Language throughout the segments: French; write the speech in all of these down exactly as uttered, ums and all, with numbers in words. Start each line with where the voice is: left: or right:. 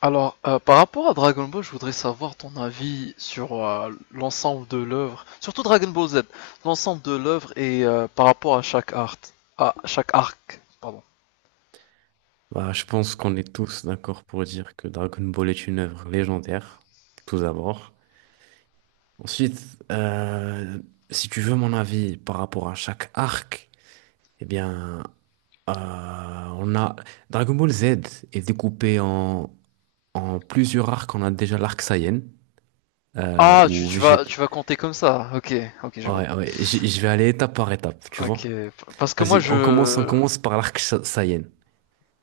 left: Alors, euh, par rapport à Dragon Ball, je voudrais savoir ton avis sur euh, l'ensemble de l'œuvre, surtout Dragon Ball Z, l'ensemble de l'œuvre et euh, par rapport à chaque art, à chaque arc.
right: Bah, je pense qu'on est tous d'accord pour dire que Dragon Ball est une œuvre légendaire, tout d'abord. Ensuite, euh, si tu veux mon avis par rapport à chaque arc, eh bien, euh, on a Dragon Ball Z est découpé en, en plusieurs arcs. On a déjà l'arc Saiyan, euh,
left: Ah, tu,
right: où
left: tu vas
right: Vegeta.
left: tu vas compter comme ça. Ok, ok, je vois.
right: Ouais, ouais, j- je vais aller étape par étape, tu
left: Ok,
right: vois.
left: parce que moi
right: Vas-y, on commence, on
left: je,
right: commence par l'arc Sa- Saiyan.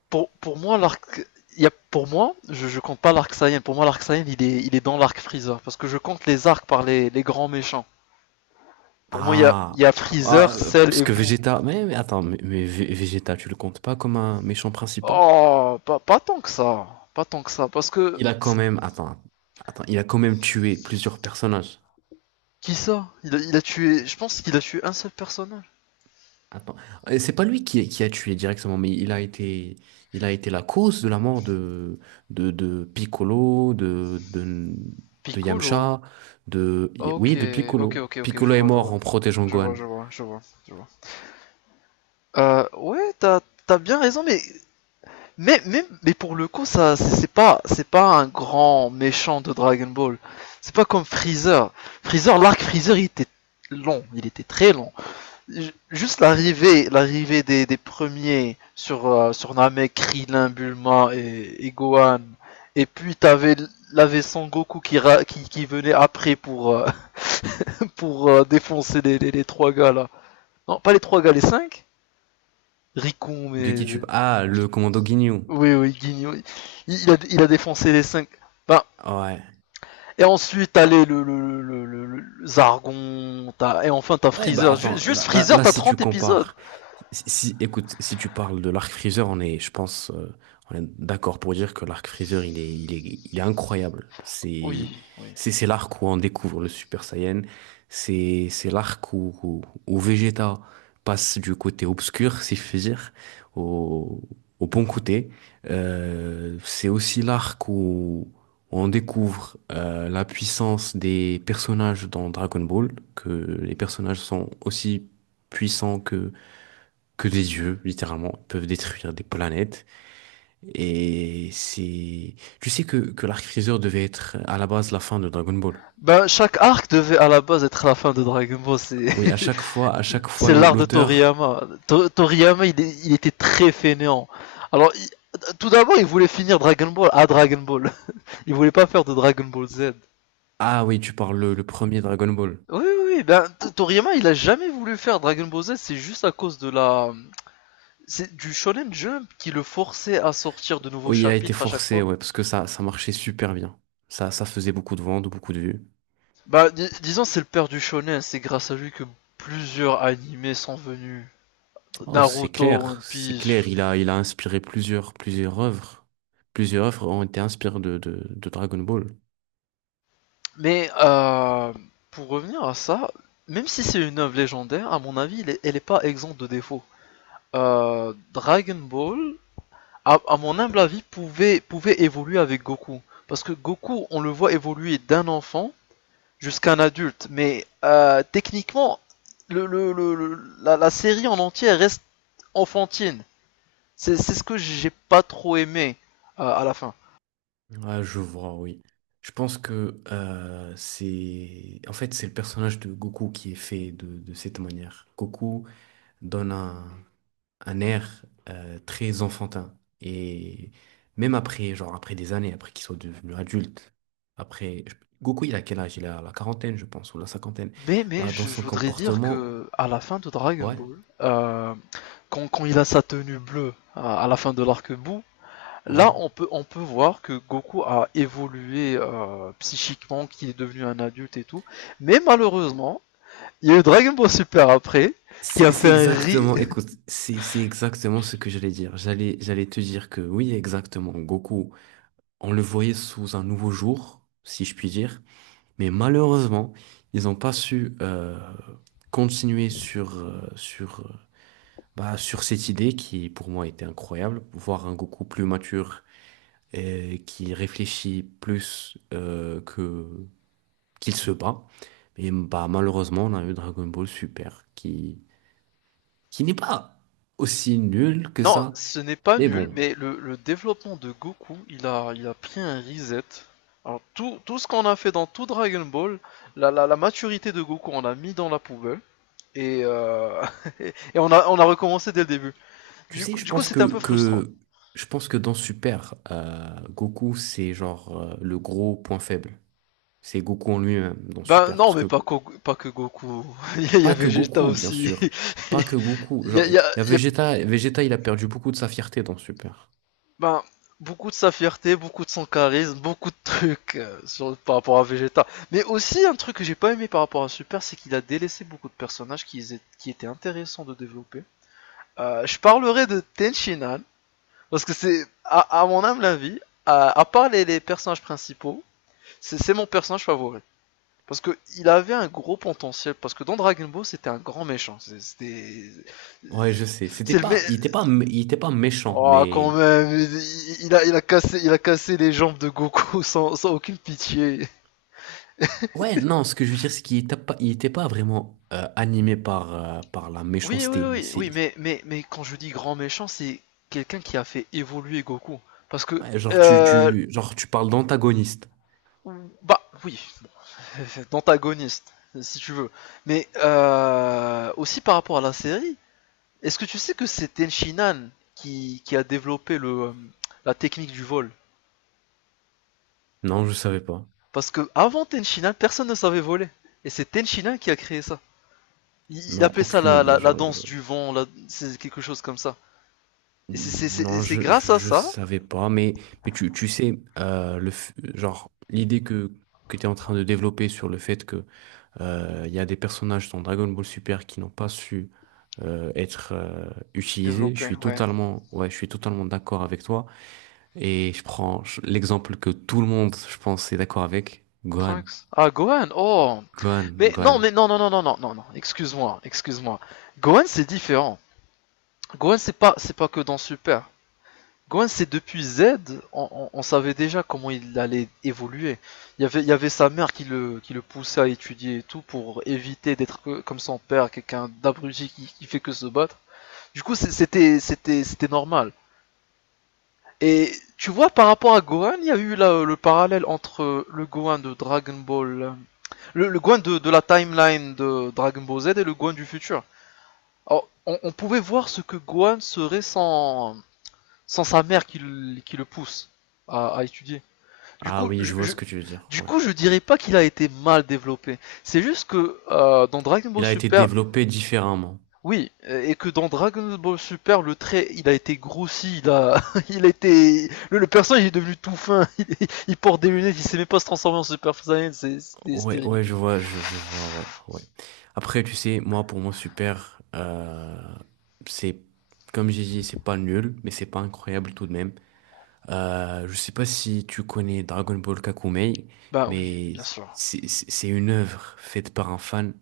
left: pour, pour moi l'arc, il y a pour moi, je, je compte pas l'arc Saiyan. Pour moi l'arc Saiyan, il est il est dans l'arc Freezer, parce que je compte les arcs par les, les grands méchants. Pour moi, il y a il
right: Ah,
left: y a
right: ah,
left: Freezer,
right: euh,
left: Cell
right: parce
left: et
right: que
left: Boo.
right: Vegeta, mais, mais attends, mais, mais Ve- Vegeta, tu le comptes pas comme un méchant principal?
left: Oh, pas, pas tant que ça. Pas tant que ça. Parce que.
right: Il a quand
left: c'est-
right: même, attends, attends, il a quand même tué plusieurs personnages.
left: Qui ça il a, il a tué. Je pense qu'il a tué un seul personnage.
right: Attends, et c'est pas lui qui, qui a tué directement, mais il a été, il a été la cause de la mort de, de, de Piccolo, de, de, de
left: Piccolo.
right: Yamcha, de,
left: Ok,
right: oui, de
left: ok,
right: Piccolo.
left: ok, ok, je
right: Piccolo est
left: vois, je
right: mort
left: vois.
right: en protégeant
left: Je vois,
right: Gohan.
left: je vois, je vois, je vois. Euh, ouais, t'as, t'as bien raison, mais. Mais, mais, mais pour le coup, ça, c'est c'est pas, c'est pas un grand méchant de Dragon Ball. C'est pas comme Freezer. Freezer, l'arc Freezer, il était long, il était très long. Juste l'arrivée, l'arrivée des, des premiers sur, euh, sur Namek, Krillin, Bulma et, et Gohan. Et puis t'avais l'avais Son Goku qui, ra- qui, qui venait après pour, euh, pour euh, défoncer les, les, les trois gars là. Non, pas les trois gars, les cinq Rikon,
right: De
left: mais.
right: qui tu, ah, le commando Ginyu.
left: Oui, oui, Guigno. Il, il a, il a défoncé les cinq. Ben,
right: Ouais.
left: et ensuite, t'as les, le, le, le, le, le- Zargon, t'as- et enfin t'as
right: Ouais, bah
left: Freezer. Ju-
right: attends,
left: juste
right: là, là,
left: Freezer,
right: là,
left: t'as
right: si tu
left: trente épisodes.
right: compares, si, si- écoute, si tu parles de l'arc Freezer, on est, je pense, euh, on est d'accord pour dire que l'arc Freezer, il est, il est, il est incroyable.
left: Oui,
right: C'est,
left: oui.
right: c'est, c'est l'arc où on découvre le Super Saiyan. C'est, c'est l'arc où, où, où Vegeta passe du côté obscur, si je puis dire, au, au bon côté. Euh, c'est aussi l'arc où on découvre euh, la puissance des personnages dans Dragon Ball, que les personnages sont aussi puissants que, que des dieux, littéralement. Ils peuvent détruire des planètes. Et c'est... Tu sais que, que l'arc Freezer devait être à la base la fin de Dragon Ball.
left: Ben, chaque arc devait à la base être la fin de Dragon Ball. C'est,
right: Oui, à chaque fois, à chaque fois,
left: c'est
right: l'au-
left: l'art de
right: l'auteur...
left: Toriyama. To- Toriyama, il, est- il était très fainéant. Alors, il- tout d'abord, il voulait finir Dragon Ball à Dragon Ball. Il voulait pas faire de Dragon Ball Z.
right: Ah oui, tu parles le, le premier Dragon Ball.
left: Oui, oui, ben, Toriyama, il a jamais voulu faire Dragon Ball Z. C'est juste à cause de la. C'est du Shonen Jump qui le forçait à sortir de nouveaux
right: Oui, il a été
left: chapitres à chaque
right: forcé,
left: fois.
right: ouais, parce que ça, ça marchait super bien. Ça, ça faisait beaucoup de ventes, beaucoup de vues.
left: Bah, dis- disons, c'est le père du shonen. C'est grâce à lui que plusieurs animés sont venus.
right: Oh, c'est
left: Naruto, One
right: clair, c'est
left: Piece.
right: clair. Il a, il a inspiré plusieurs, plusieurs œuvres. Plusieurs œuvres ont été inspirées de, de, de Dragon Ball.
left: Mais euh, pour revenir à ça, même si c'est une œuvre légendaire, à mon avis, elle n'est pas exempte de défauts. Euh, Dragon Ball, à, à mon humble avis, pouvait, pouvait évoluer avec Goku. Parce que Goku, on le voit évoluer d'un enfant jusqu'à un adulte. Mais euh, techniquement, le, le- le- la, la série en entier reste enfantine. C'est c'est ce que j'ai pas trop aimé euh, à la fin.
right: Ah, je vois, oui. Je pense que euh, c'est... En fait, c'est le personnage de Goku qui est fait de, de cette manière. Goku donne un, un air euh, très enfantin. Et même après, genre après des années, après qu'il soit devenu adulte, après... je- Goku, il a quel âge? Il a la quarantaine, je pense, ou la cinquantaine.
left: Mais mais
right: Bah, dans
left: je, je
right: son
left: voudrais dire
right: comportement,
left: que à la fin de Dragon
right: ouais,
left: Ball, euh, quand, quand il a sa tenue bleue à, à la fin de l'arc bout, là
right: ouais.
left: on peut on peut voir que Goku a évolué euh, psychiquement, qu'il est devenu un adulte et tout. Mais malheureusement, il y a eu Dragon Ball Super après qui a
right: C'est c'est
left: fait un ri.
right: exactement, écoute, c'est c'est exactement ce que j'allais dire. J'allais j'allais te dire que oui, exactement, Goku, on le voyait sous un nouveau jour, si je puis dire, mais malheureusement, ils n'ont pas su euh, continuer sur euh, sur euh, bah, sur cette idée qui pour moi était incroyable, voir un Goku plus mature et qui réfléchit plus euh, que qu'il se bat. Et bah malheureusement, on a eu Dragon Ball Super qui n'est pas aussi nul que
left: Non,
right: ça.
left: ce n'est pas
right: Mais
left: nul,
right: bon,
left: mais le, le développement de Goku, il a il a pris un reset. Alors tout, tout ce qu'on a fait dans tout Dragon Ball, la, la, la maturité de Goku, on l'a mis dans la poubelle. Et, euh, et on, a, on a recommencé dès le début.
right: tu
left: Du,
right: sais,
left: coup-
right: je
left: du coup,
right: pense
left: c'était un
right: que,
left: peu frustrant.
right: que je pense que dans Super, euh, Goku, c'est genre euh, le gros point faible. C'est Goku en lui-même dans
left: Ben
right: Super.
left: non,
right: Parce
left: mais
right: que
left: pas, Ko- pas que Goku. Il y a
right: pas que
left: Vegeta
right: Goku, bien
left: aussi.
right: sûr. Pas que
left: Il
right: Goku.
left: y a,
right: Genre,
left: il
right: il
left: y a-
right: y a
left: il y a-
right: Vegeta. Vegeta, il a perdu beaucoup de sa fierté dans Super.
left: ben, beaucoup de sa fierté, beaucoup de son charisme, beaucoup de trucs euh, sur, par rapport à Vegeta. Mais aussi, un truc que j'ai pas aimé par rapport à Super, c'est qu'il a délaissé beaucoup de personnages qui, étaient- qui étaient intéressants de développer. Euh, je parlerai de Tenshinhan, parce que c'est, à, à mon humble avis, à, à part les, les personnages principaux, c'est mon personnage favori. Parce que il avait un gros potentiel. Parce que dans Dragon Ball, c'était un grand méchant. C'était.
right: Ouais, je sais. C'était
left: C'est le mec.
right: pas, il était pas, mé- il était pas méchant,
left: Oh, quand
right: mais
left: même. il- Il a, il, a cassé, il a cassé les jambes de Goku sans, sans aucune pitié.
right: ouais, non. Ce que je veux dire, c'est qu'il était pas, il était pas vraiment euh, animé par euh, par la
left: Oui, oui,
right: méchanceté. Mais
left: oui,
right: c'est
left: oui, mais, mais, mais quand je dis grand méchant, c'est quelqu'un qui a fait évoluer Goku. Parce que.
right: ouais, genre tu,
left: euh,
right: tu, genre tu parles d'antagoniste.
left: Bah, oui. D'antagoniste, si tu veux. Mais euh, aussi par rapport à la série, est-ce que tu sais que c'est Tenshinhan qui, qui a développé le, euh, la technique du vol.
right: Non, je savais pas.
left: Parce que avant Tenshinhan, personne ne savait voler. Et c'est Tenshinhan qui a créé ça. Il, il
right: Non,
left: appelait ça
right: aucune
left: la,
right: idée.
left: la, la
right: Genre, je-
left: danse du vent, la- c'est quelque chose comme ça. Et c'est- c'est-
right: non,
left: c'est
right: je, je,
left: grâce à
right: je
left: ça
right: savais pas. Mais, mais tu, tu sais, euh, le, f- genre, l'idée que, que tu es en train de développer sur le fait que euh, il y a des personnages dans Dragon Ball Super qui n'ont pas su euh, être euh, utilisés, je
left: développé,
right: suis
left: ouais.
right: totalement, ouais, je suis totalement d'accord avec toi. Et je prends je- l'exemple que tout le monde, je pense, est d'accord avec, Gohan.
left: Trunks. Ah, Gohan, oh.
right: Gohan,
left: Mais non, mais
right: Gohan.
left: non, non, non, non, non, non, non, excuse-moi, excuse-moi. Gohan, c'est différent. Gohan, c'est pas, c'est pas que dans Super. Gwen, c'est depuis Z, on, on- on savait déjà comment il allait évoluer. Il y avait, il y avait sa mère qui le, qui le poussait à étudier et tout pour éviter d'être comme son père, quelqu'un d'abruti qui, qui fait que se battre. Du coup, c'était, normal. Et tu vois, par rapport à Gohan, il y a eu là, euh, le parallèle entre euh, le Gohan de Dragon Ball, euh, le, le Gohan de, de la timeline de Dragon Ball Z et le Gohan du futur. Alors, on, on pouvait voir ce que Gohan serait sans, sans sa mère qui, le- qui le pousse à, à étudier. Du
right: Ah
left: coup,
right: oui,
left: je,
right: je vois
left: je,
right: ce que tu veux dire.
left: du
right: Ouais.
left: coup, je dirais pas qu'il a été mal développé. C'est juste que euh, dans Dragon Ball
right: Il a été
left: Super,
right: développé différemment.
left: oui, euh, et que dans Dragon Ball Super, le trait, il a été grossi, il a, il a été, le, le personnage il est devenu tout fin. Il, il, porte des lunettes, il sait même pas se transformer en Super Saiyan, c'est- c'était c'était
right: Ouais, ouais,
left: ridicule.
right: je vois, je, je vois, ouais, ouais. Après, tu sais, moi, pour mon super, euh, c'est, comme j'ai dit, c'est pas nul, mais c'est pas incroyable tout de même. Euh, je sais pas si tu connais Dragon Ball Kakumei,
left: Bah oui,
right: mais
left: bien sûr.
right: c'est c'est- c'est une œuvre faite par un fan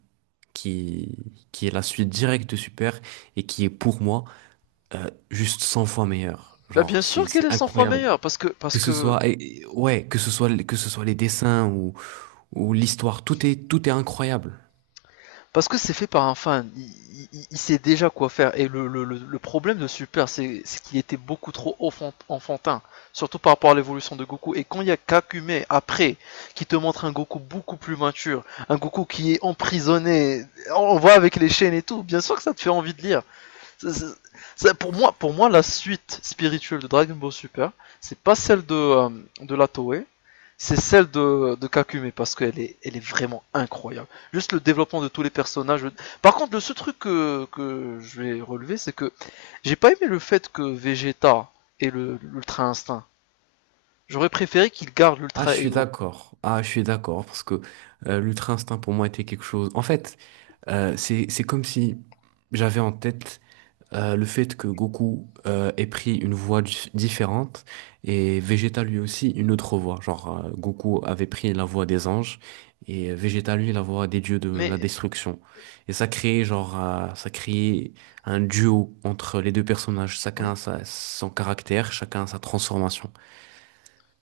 right: qui, qui est la suite directe de Super et qui est pour moi euh, juste cent fois meilleure.
left: Bah
right: Genre,
left: bien
right: c'est
left: sûr qu'elle
right: c'est
left: est cent fois
right: incroyable.
left: meilleure, parce que parce
right: Que ce
left: que
right: soit, et- et- ouais, que ce soit, que ce soit les dessins où l'histoire, tout est, tout est incroyable.
left: Parce que c'est fait par un fan, il, il- il sait déjà quoi faire. Et le, le- le- le problème de Super, c'est c'est qu'il était beaucoup trop enfant- enfantin, surtout par rapport à l'évolution de Goku. Et quand il y a Kakume après, qui te montre un Goku beaucoup plus mature, un Goku qui est emprisonné, on on voit avec les chaînes et tout, bien sûr que ça te fait envie de lire. C'est- c'est- c'est- pour moi, pour moi, la suite spirituelle de Dragon Ball Super, c'est pas celle de, euh, de la Toei, c'est celle de, de Kakume parce qu'elle est, elle est vraiment incroyable. Juste le développement de tous les personnages. Par contre, le seul truc que, que je vais relever, c'est que j'ai pas aimé le fait que Vegeta ait l'ultra instinct. J'aurais préféré qu'il garde
right: Ah, je
left: l'ultra
right: suis
left: ego.
right: d'accord. Ah, je suis d'accord parce que euh, l'ultra-instinct pour moi était quelque chose. En fait, euh, c'est c'est comme si j'avais en tête euh, le fait que Goku euh, ait pris une voie dif- différente et Vegeta lui aussi une autre voie. Genre euh, Goku avait pris la voie des anges et Vegeta lui la voie des dieux de la
left: Mais
right: destruction. Et ça créait genre euh, ça créait un duo entre les deux personnages. Chacun a
left: oui,
right: sa- son caractère, chacun a sa transformation.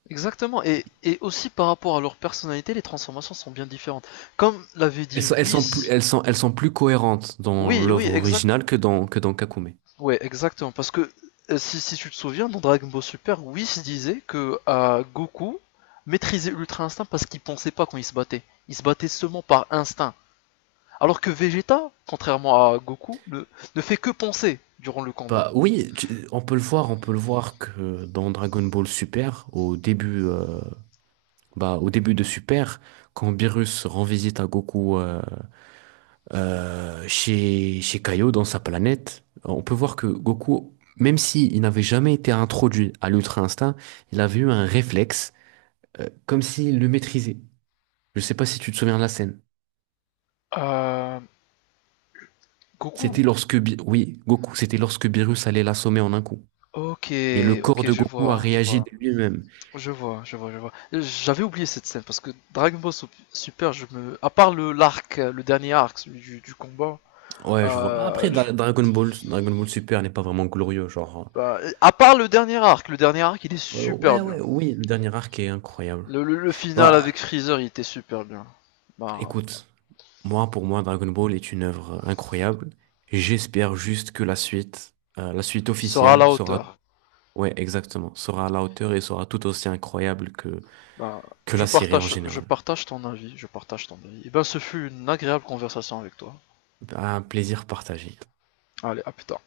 left: exactement. Et, et aussi par rapport à leur personnalité, les transformations sont bien différentes. Comme l'avait
right: Elles
left: dit
right: sont, elles sont plus,
left: Whis.
right: elles sont, elles sont plus cohérentes dans
left: Oui, oui,
right: l'œuvre
left: exact.
right: originale que dans, que dans Kakume.
left: Ouais, exactement. Parce que euh, si, si tu te souviens, dans Dragon Ball Super, Whis disait que euh, Goku maîtrisait l'Ultra Instinct parce qu'il pensait pas quand il se battait. Il se battait seulement par instinct. Alors que Vegeta, contrairement à Goku, ne, ne fait que penser durant le combat.
right: Bah oui, tu- on peut le voir, on peut le voir que dans Dragon Ball Super, au début, euh, bah, au début de Super, quand Beerus rend visite à Goku euh, euh, chez, chez Kaio dans sa planète, on peut voir que Goku, même si il n'avait jamais été introduit à l'Ultra Instinct, il avait eu un réflexe, euh, comme s'il le maîtrisait. Je sais pas si tu te souviens de la scène.
left: Euh, Goku.
right: C'était lorsque, Bi- oui, Goku, c'était lorsque Beerus allait l'assommer en un coup.
left: Ok,
right: Et le corps
left: ok,
right: de
left: je
right: Goku a
left: vois, je
right: réagi
left: vois,
right: de lui-même.
left: je vois, je vois, je vois. J'avais oublié cette scène parce que Dragon Ball Sup- Super, je me, à part le l'arc, euh, le dernier arc, celui du, du combat,
right: Ouais, je vois. Après,
left: euh, je.
right: Dra- Dragon Ball, Dragon Ball Super n'est pas vraiment glorieux, genre.
left: Bah, à part le dernier arc, le dernier arc il est
right: euh, euh,
left: super
right: ouais,
left: bien.
right: ouais, oui, le dernier arc est incroyable.
left: Le, le, le final avec
right: Bah,
left: Freezer il était super bien. Bah,
right: écoute, moi, pour moi, Dragon Ball est une œuvre incroyable. J'espère juste que la suite, euh, la suite
left: sera à
right: officielle
left: la
right: sera,
left: hauteur.
right: ouais, exactement, sera à la hauteur et sera tout aussi incroyable que,
left: Bah,
right: que
left: je
right: la série en
left: partage, je
right: général.
left: partage ton avis, je partage ton avis. Et ben, ce fut une agréable conversation avec toi.
right: Bah, un plaisir partagé.
left: Allez, à plus tard.